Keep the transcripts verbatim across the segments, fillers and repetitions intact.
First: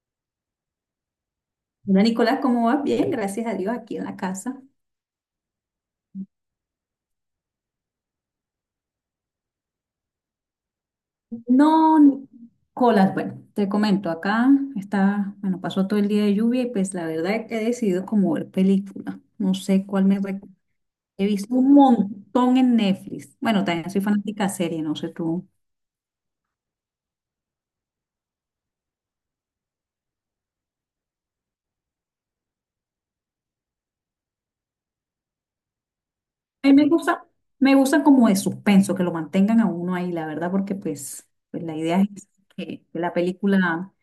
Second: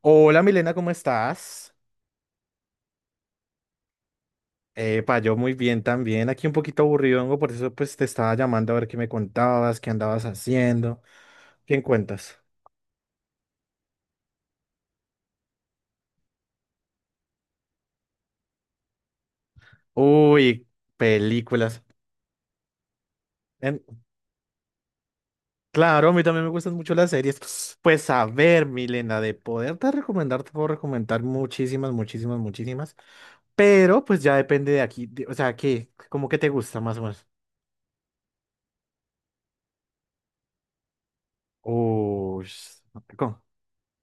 Hola Milena, ¿cómo estás? Hola Nicolás, ¿cómo vas? Bien, gracias a Dios, aquí en la casa. Epa, yo muy bien también, aquí un poquito aburrido, vengo, por eso pues te estaba llamando a ver qué me contabas, qué andabas haciendo. ¿Qué No, cuentas? Nicolás, bueno, te comento, acá está, bueno, pasó todo el día de lluvia y pues la verdad es que he decidido como ver película. No sé cuál me... rec- Uy, He visto un películas. montón en Netflix. Bueno, En- también soy fanática de serie, no sé tú. claro, a mí también me gustan mucho las series. Pues a ver, Milena, de poderte recomendar, te puedo recomendar muchísimas, muchísimas, muchísimas, pero pues ya depende de aquí, de- o sea, ¿qué? ¿Cómo que te A mí gusta me más o menos? gusta, me gusta como de suspenso, que lo mantengan a uno ahí, la verdad, porque pues, pues la idea es Uy, que que la ¿cómo? película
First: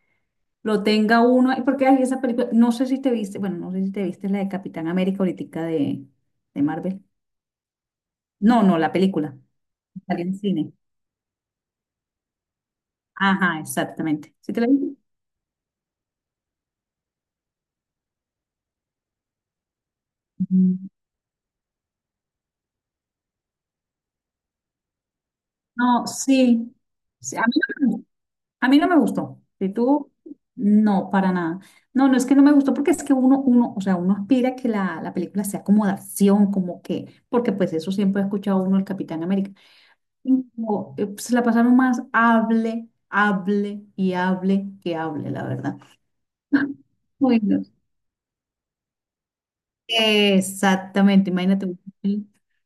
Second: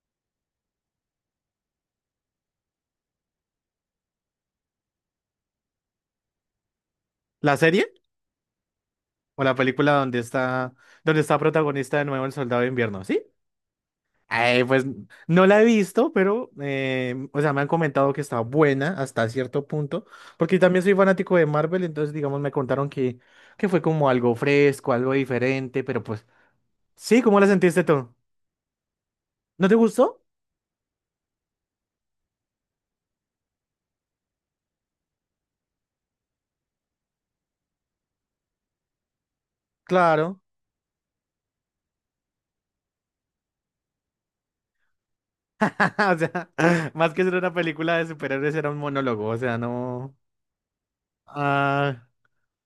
lo tenga uno, ay, porque hay esa película, no sé si te viste, bueno, no sé si te viste la de Capitán América ahorita de, de Marvel. ¿La serie? No, no, la película, O la película donde salió en cine. está, donde está protagonista de nuevo el Soldado de Invierno, ¿sí? Ajá, exactamente. ¿Sí te Eh, la Pues viste? no la he visto, pero, eh, o sea, me han comentado que está buena hasta cierto punto, porque también Mm. soy fanático de Marvel. Entonces, digamos, me contaron que, que fue como algo fresco, algo diferente, pero No, pues sí. sí, Sí, ¿cómo a la mí sentiste no, me gustó. tú? A mí no me gustó. ¿No ¿Y te tú? gustó? No, para nada. No, no es que no me gustó, porque es que uno, uno, o sea, uno aspira a que la, la película sea como de acción, como que, porque pues eso siempre ha escuchado uno el Capitán América. Claro. No, eh, se la pasaron más hable, hable y hable que hable, la verdad. O sea, más que ser una Bueno, película de superhéroes, era un monólogo, o sea, no. exactamente, imagínate, Ah,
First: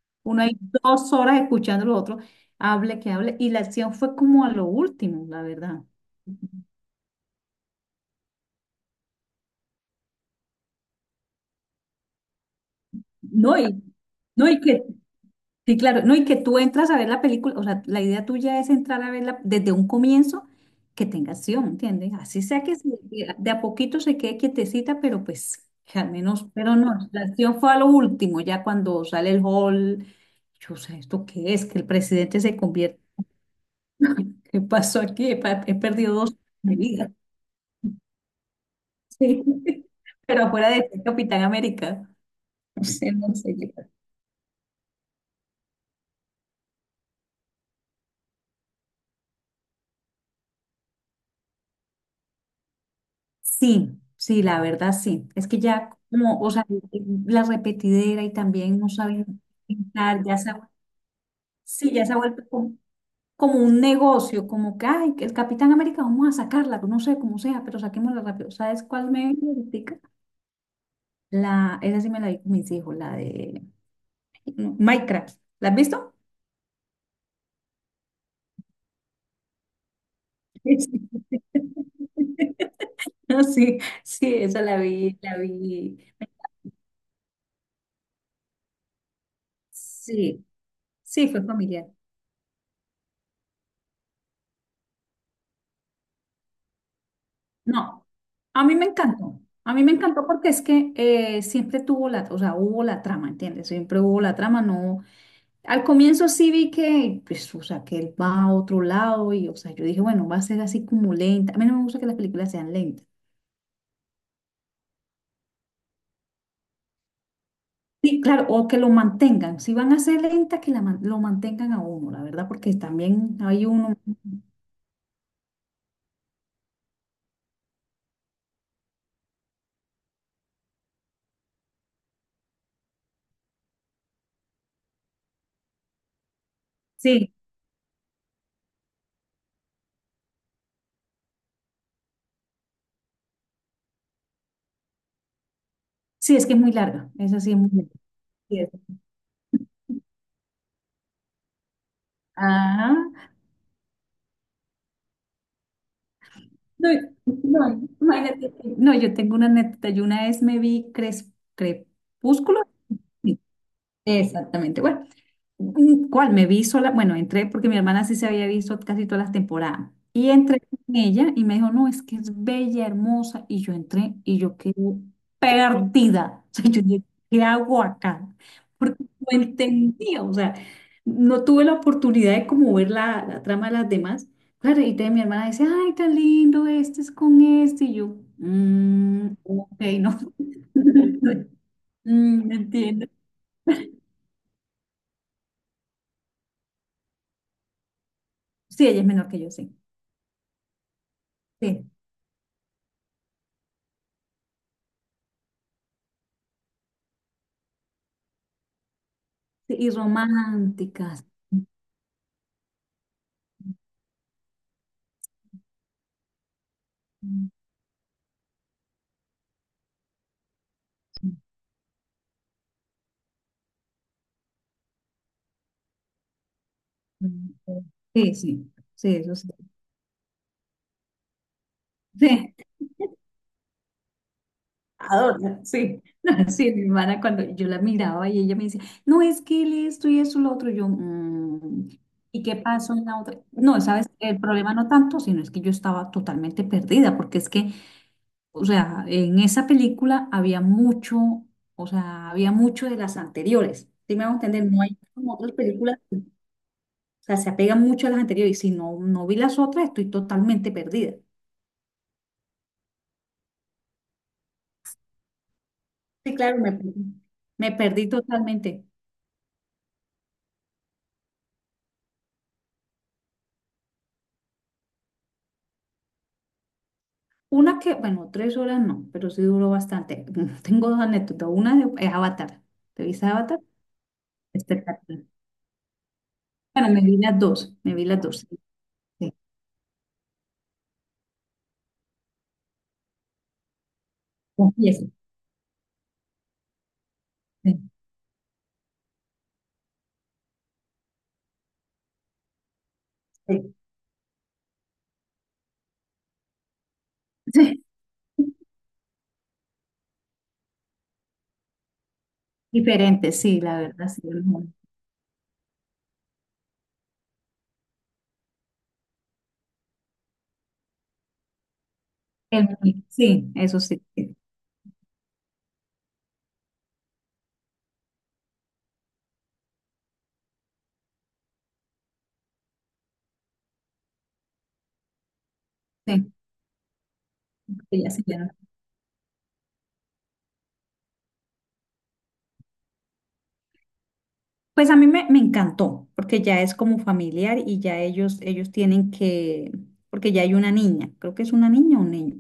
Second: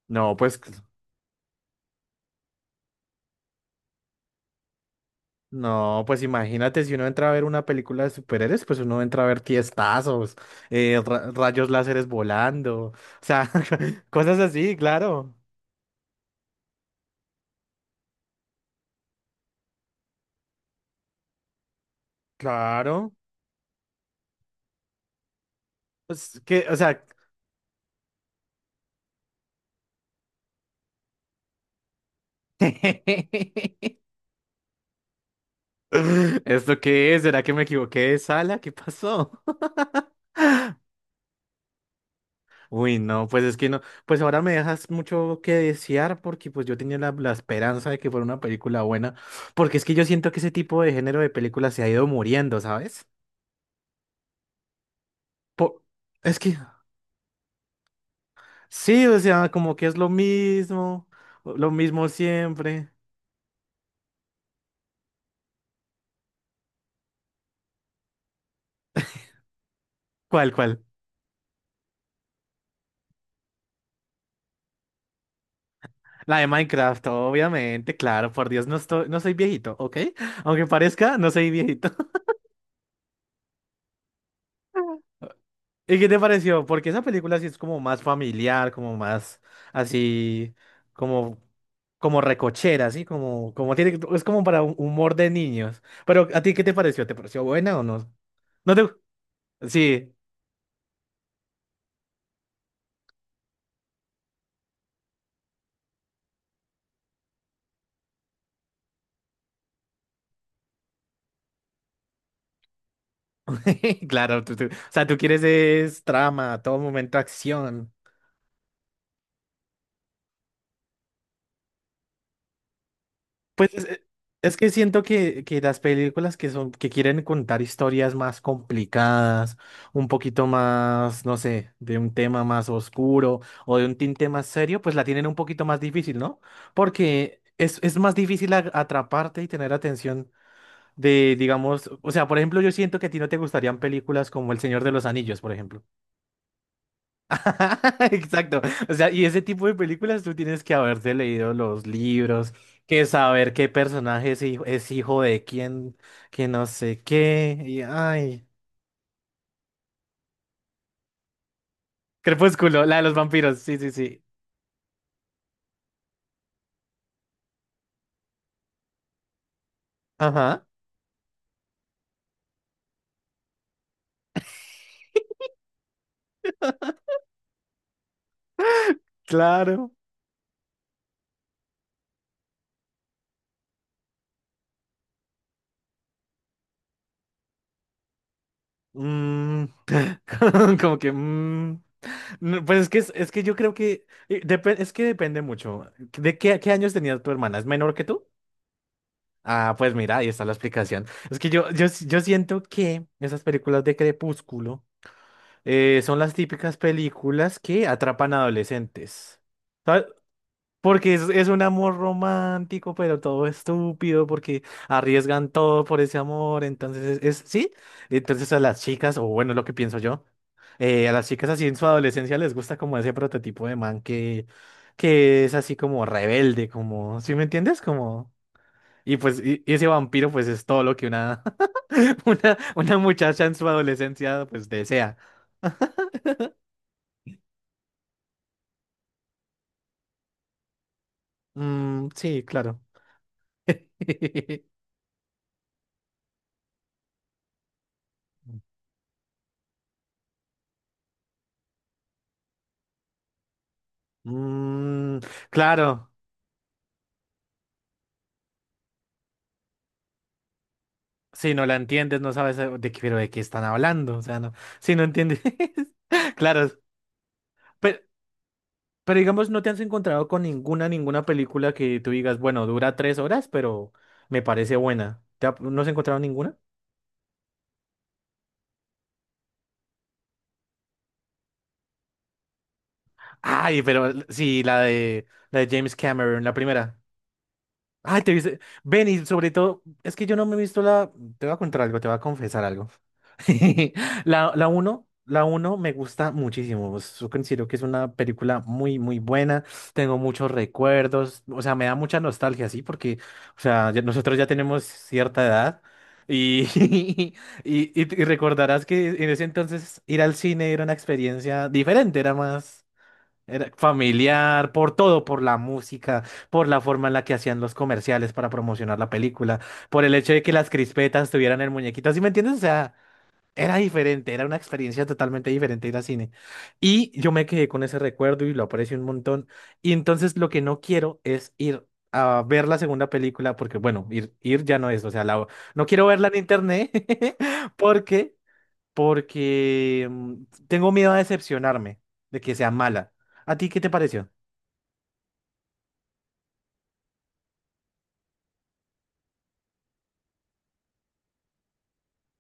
no, uno hay pues. dos horas escuchando lo otro, hable que hable, y la acción fue como a lo último, la verdad. No, pues imagínate, si uno entra a ver una película de superhéroes, pues uno entra a ver tiestazos, eh, ra- rayos láseres volando, o sea, No, y, cosas no, y así, que claro, sí, claro. No, y que tú entras a ver la película, o sea, la idea tuya es entrar a verla desde un comienzo que tenga acción, ¿entiendes? Así sea que se- claro. que de a poquito se quede quietecita, pero pues que al Pues menos, que, o pero no, sea, la acción fue a lo último, ya cuando sale el hall, yo sé, ¿esto qué es? Que el presidente se convierte, ¿qué pasó aquí? He, pa- he perdido dos de ¿esto vida. qué es? ¿Será que me equivoqué de sala? ¿Qué pasó? Sí, pero afuera de este Capitán América, no Uy, sé, no, no pues es sé. que no, pues ahora me dejas mucho que desear porque pues yo tenía la, la esperanza de que fuera una película buena, porque es que yo siento que ese tipo de género de películas se ha ido muriendo, ¿sabes? Sí, sí, la verdad sí. Es que Po- ya es como, o que sea, la repetidera y también no sí, o saben sea, como que es lo pintar, ya se, ha- mismo, lo sí, ya mismo se ha vuelto como, siempre. como un negocio, como que, ay, que el Capitán América, vamos a sacarla, no sé cómo sea, pero saquémosla rápido. ¿Sabes cuál me vi ahoritica? ¿Cuál, cuál? La, esa sí me la vi con mis hijos, la de no, Minecraft. ¿La has visto? La de Minecraft, obviamente, claro, por Dios, no estoy, no soy viejito, ¿ok? Aunque Sí. Sí, parezca, no soy viejito. sí, sí, esa la vi, la vi. ¿Y qué te pareció? Porque esa película sí es como más familiar, como más Sí, así, sí, como, fue familiar. como recochera, así, como, como tiene, es como para un humor de niños. Pero, ¿a ti qué te pareció? ¿Te pareció buena o No, no? a No mí me te, encantó. A mí me sí. encantó, porque es que eh, siempre tuvo la, o sea, hubo la trama, ¿entiendes? Siempre hubo la trama, no. Al comienzo sí vi que, pues, o sea, que él va a otro lado y, o sea, yo dije, bueno, va a ser así como lenta. A mí no me gusta que las películas sean lentas. Claro, tú- tú- o sea, tú quieres es trama, a todo momento acción. Sí, claro, o que lo mantengan. Si van a ser lentas, que la man- lo mantengan a uno, la verdad, porque también hay Pues es, uno. eh, es que siento que, que las películas que son, que quieren contar historias más complicadas, un poquito más, no sé, de un tema más oscuro o de un tinte más serio, pues la tienen un poquito más difícil, ¿no? Sí, Porque es, es más difícil a- atraparte y tener atención de, digamos, o sea, por ejemplo, yo siento que a ti no te gustarían películas como El Señor de los Anillos, por ejemplo. sí, es que es muy larga. Esa sí es muy larga. Sí, Exacto. es. O sea, y ese tipo de películas tú tienes que haberte leído los libros, Ajá, que saber qué personaje es hijo, es hijo de quién, que no no, sé qué. Y, no, imagínate. ay, que- No, yo tengo una anécdota. Yo una vez me vi Cres- Crepúsculo. Crepúsculo, la de los Sí, vampiros. Sí, sí, sí. exactamente. Bueno, mm, ¿cuál? Me vi sola, bueno, entré porque mi hermana sí se había visto casi todas las temporadas. Y entré Ajá, con ella y me dijo, no, es que es bella, hermosa. Y yo entré y yo quedé perdida. O sea, yo dije, ¿qué hago acá? Porque no claro. entendía, o sea, no tuve la oportunidad de como ver la, la trama de las demás. Claro, y entonces mi hermana dice, ay, tan lindo, este es con este. Y yo, "Mm, Mm, ok, no." como que... mm. Mm, No, pues es que, entiendo. es, es que yo creo que... eh, depe- es que depende mucho. ¿De qué, qué años tenía tu hermana? ¿Es menor que tú? Sí, ella es menor que yo, sí. Ah, pues mira, ahí está la explicación. Es que yo, Sí. yo, yo siento que esas películas de Crepúsculo eh, son las típicas películas que atrapan adolescentes. Sí, y ¿Sabes? Porque es, románticas. es un amor romántico, pero todo estúpido, porque arriesgan todo por ese amor. Entonces, es, es- sí. Entonces a las chicas, o bueno, lo que pienso yo, eh, a las chicas así en su adolescencia les gusta como ese prototipo de man que, que es así como rebelde, como, ¿sí me entiendes? Como... Sí, sí, sí, Y eso pues sí. y- y ese vampiro pues es todo lo que una, Sí, una, una muchacha en su adolescencia pues desea. adorno, sí. Sí, mi hermana, cuando yo la miraba y ella me decía, no, es que él esto y eso y lo otro, yo, "Mm, Mm, sí, ¿y qué claro. pasó en la otra?" No, sabes, el problema no tanto, sino es que yo estaba totalmente perdida, porque es que, o sea, en esa película había mucho, o sea, había mucho de las anteriores. ¿Sí me hago entender? No hay Mm, como otras películas. claro, O sea, se apegan mucho a las anteriores y si no, no vi las otras, estoy totalmente perdida. si no la entiendes, no sabes eh, de qué, pero de qué están hablando, o sea, no, si no entiendes, Sí, claro, claro, me, me pero, perdí totalmente. pero digamos, no te has encontrado con ninguna, ninguna película que tú digas, bueno, dura tres horas, pero me parece buena. ¿Te ha- no has encontrado ninguna? Una que, bueno, tres horas no, pero sí duró bastante. Tengo dos anécdotas. Una de- es Avatar. ¿Te viste Avatar? Ay, pero l- sí, la Espectacular. de, la de James Cameron, la Bueno, primera. me vi las dos, me vi Ay, las te dos. Sí, viste. Ven, y sí, sobre todo, es que yo no me he visto la. Te voy a contar algo, te voy a confesar algo. La, la confieso. uno la uno me gusta muchísimo. Yo considero que Sí, es una película muy, muy buena. Tengo muchos recuerdos. O sea, me da mucha nostalgia, sí, porque, o sí, sea, ya- nosotros ya tenemos cierta edad. Y, y, sí. y, y recordarás que en ese entonces ir al cine era una experiencia diferente, era más. Diferente, sí, Era la verdad, sí. El, familiar, muñe- por todo, por la música, por la forma en la que hacían los comerciales para promocionar la película, por el hecho de que las crispetas tuvieran el muñequito, ¿sí me entiendes? O el sea, muñe- sí, era eso sí. diferente, Sí, era una experiencia totalmente diferente ir al cine. Y yo me quedé con ese recuerdo y lo aprecio un montón. Y entonces lo que no quiero es ir a ver la segunda película, porque bueno, ir, ir ya no es, o sea, la, no quiero verla sí, en internet, sí, ya, sí, porque ya. No. porque mm, tengo miedo a decepcionarme de que sea mala. ¿A ti qué te pareció? Pues a mí me, me encantó, porque ya es como familiar y ya ellos, ellos tienen que, porque ya hay una niña, creo que es una niña o un niño.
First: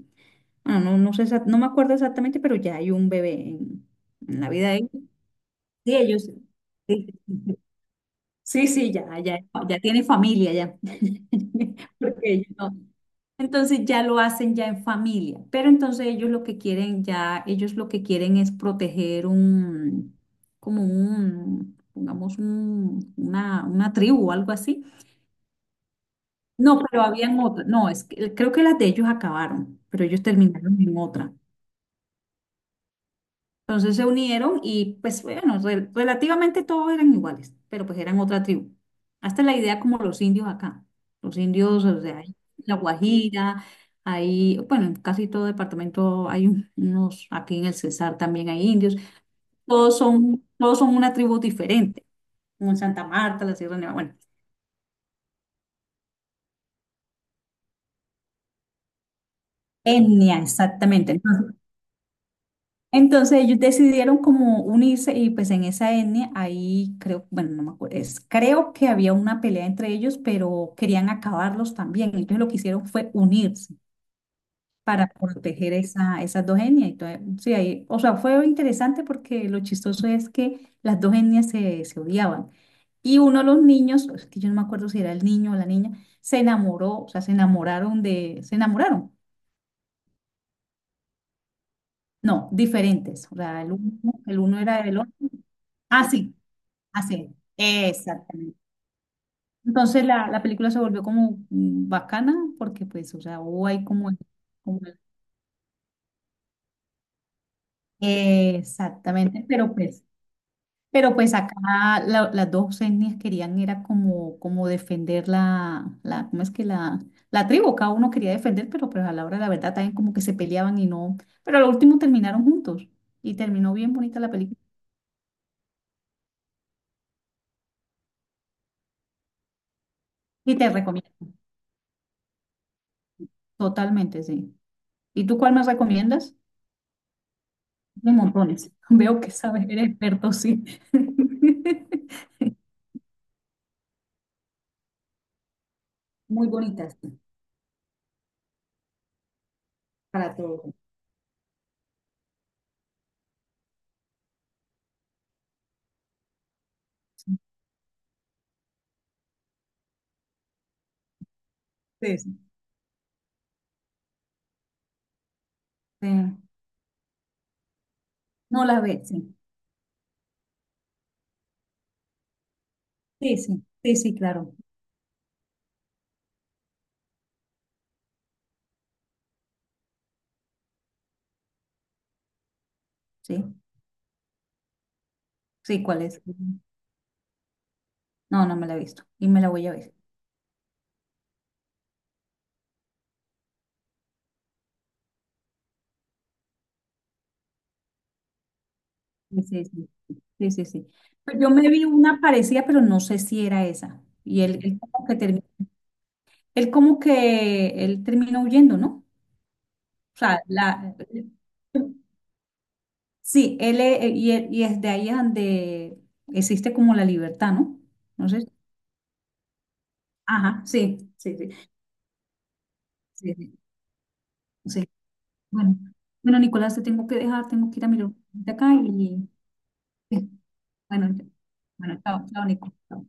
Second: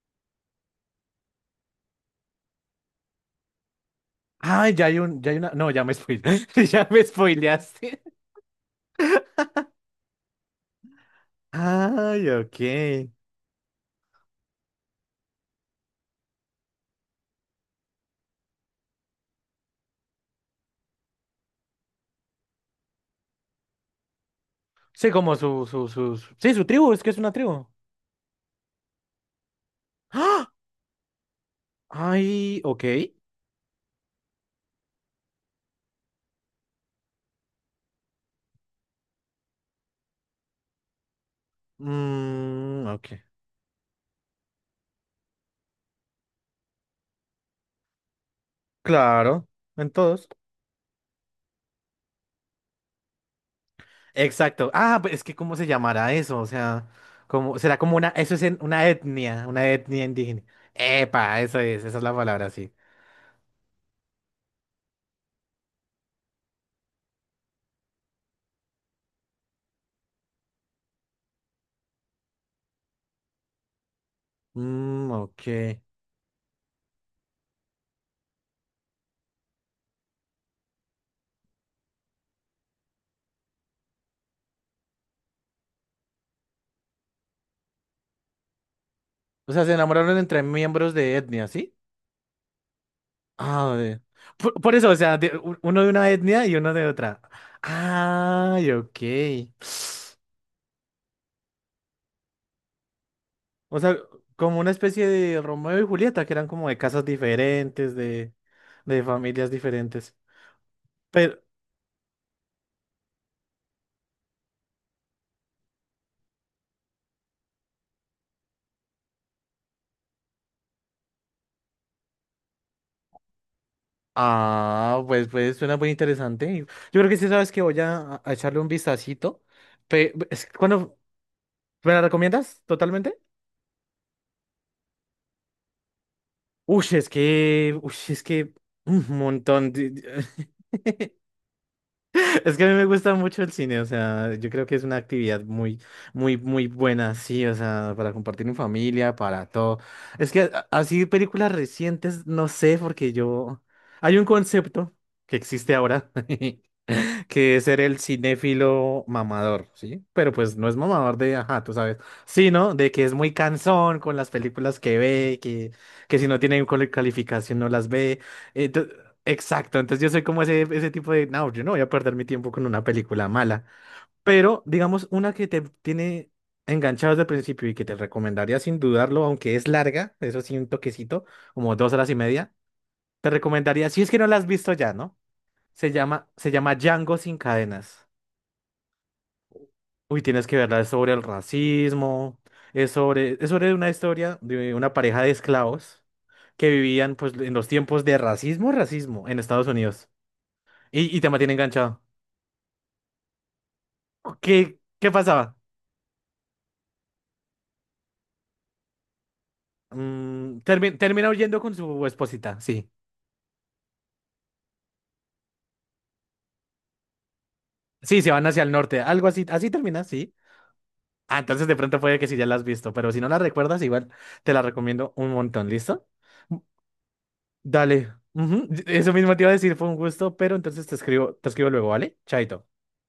Bueno, no, no sé, exact- no me acuerdo exactamente, pero ya hay un bebé en, en, la Ah, vida de ya ellos. hay un, ya hay una. No, ya me Sí, ellos. Sí, spoileaste. Ya me sí, sí, sí, spoileaste. sí, sí, ya, ya, ya tiene familia ya. Porque Ay, ellos ok. no- entonces ya lo hacen ya en familia, pero entonces ellos lo que quieren ya, ellos lo que quieren es proteger un, como un, pongamos un, una, una tribu o algo así. Sí, como su, su, sus. Sí, su No, tribu, es pero que es una habían otra, tribu. no, es que, creo que las de ellos acabaron, pero ellos ¡Ah! terminaron en otra. Ay, ok. Entonces se unieron y pues bueno, re- relativamente todos eran iguales, pero pues eran otra tribu. Hasta la idea como los indios acá. Los indios, o sea, hay en La Mm, ok. Guajira, hay, bueno, en casi todo departamento hay un- unos, aquí en el Cesar también hay indios. Claro, en Todos todos. son, todos son una tribu diferente, como en Santa Marta, la Sierra Nevada, bueno, Exacto. Ah, pues es que ¿cómo se llamará eso? O sea, como, será como una, eso es en- una etnia, una etnia etnia, indígena. exactamente. Epa, eso es, esa es la palabra, sí. Entonces ellos decidieron como unirse y pues en esa etnia ahí creo, bueno, no me acuerdo, es, creo que había una pelea entre ellos, pero querían acabarlos también. Entonces lo que hicieron fue unirse para Mm, proteger ok. esa, esas dos etnias. Entonces, sí, ahí, o sea, fue interesante porque lo chistoso es que las dos etnias se, se odiaban. Y uno de los niños, es que yo no me acuerdo si era el niño o la niña, se enamoró, o sea, se enamoraron de, se enamoraron. O sea, se enamoraron entre miembros de etnia, ¿sí? No, diferentes. O sea, el Ah, de- uno, el Por, uno por era eso, o del otro. sea, de- u- uno de Ah, una sí. etnia y uno de otra. Así, exactamente. Ay, ok. Entonces la, la película se volvió como mm, bacana, porque pues, o sea, hubo O ahí sea, como... como una como especie de Romeo y Julieta, que eran como de casas diferentes, de, de exactamente, familias pero pues, diferentes. pero pues Pero, acá la- las dos etnias querían era como, como defender la, la, ¿cómo es que la, la tribu? Cada uno quería defender, pero pues a la hora de la verdad también como que se peleaban y no, pero al último terminaron juntos y terminó bien bonita la película. ah, pues, pues suena muy interesante. Yo creo que sí, sabes que voy a, a echarle un vistacito. Pe- es- Y te ¿cuándo recomiendo, me la recomiendas totalmente? totalmente, sí. ¿Y tú cuál me recomiendas? Uy, es que, uy, De es que montones. un Veo que sabes, montón. eres De- de- experto, sí. Es que a mí me gusta mucho el cine, o sea, yo creo que es una actividad muy, muy, Muy muy bonitas, buena, sí, o sea, para compartir en familia, para todo. Es para que a- todo. así películas recientes, no sé, porque yo, hay un concepto que existe ahora que es ser el cinéfilo mamador, ¿sí? Pero pues no es mamador de, ajá, tú sabes, Sí, sí. sino de que es muy cansón con las películas que ve, que, Sí. que si no tienen cual- calificación no las ve. No la Ento- ve, sí. exacto, entonces yo soy como ese, ese tipo de, no, yo no voy a perder mi tiempo con una película Sí, sí, mala, sí, sí, claro. pero digamos una que te tiene enganchado desde el principio y que te recomendaría sin dudarlo, aunque es larga, eso sí, un toquecito, como dos horas y media, te Sí, recomendaría, si es que no la has visto ya, ¿no? sí, Se ¿cuál es? llama, se llama Django sin cadenas. No, no me la he visto y me la voy a ver. Uy, tienes que verla, es sobre el racismo, es sobre, es sobre una historia de una pareja de esclavos que vivían pues en los tiempos de racismo, racismo en Sí, sí, Estados sí, Unidos. sí, sí, sí. Y, y te Pero yo mantiene me vi enganchado. una parecida, pero no sé si era esa. Oh, Y él, ¿Qué, él como qué que termi- pasaba? él como que él termina huyendo, ¿no? O sea, Mm, la, termi- termina huyendo con su esposita, sí. sí, él e- y, e- y es de ahí es donde existe como la libertad, ¿no? Sí, No se van sé. hacia el norte, algo así, así termina, sí. Ajá, sí, sí, Ah, sí, entonces de pronto puede que sí ya la has visto, pero si no sí, la sí, recuerdas, igual te la sí. recomiendo un montón, Bueno, ¿listo? bueno, Nicolás, te tengo que dejar, tengo que ir a mirar Dale. de Ujú, acá eso y mismo te iba a decir, fue un y- gusto, pero entonces te bueno, escribo, te escribo luego, bueno, ¿vale? chao, chao, Chaito. Nico. Chao.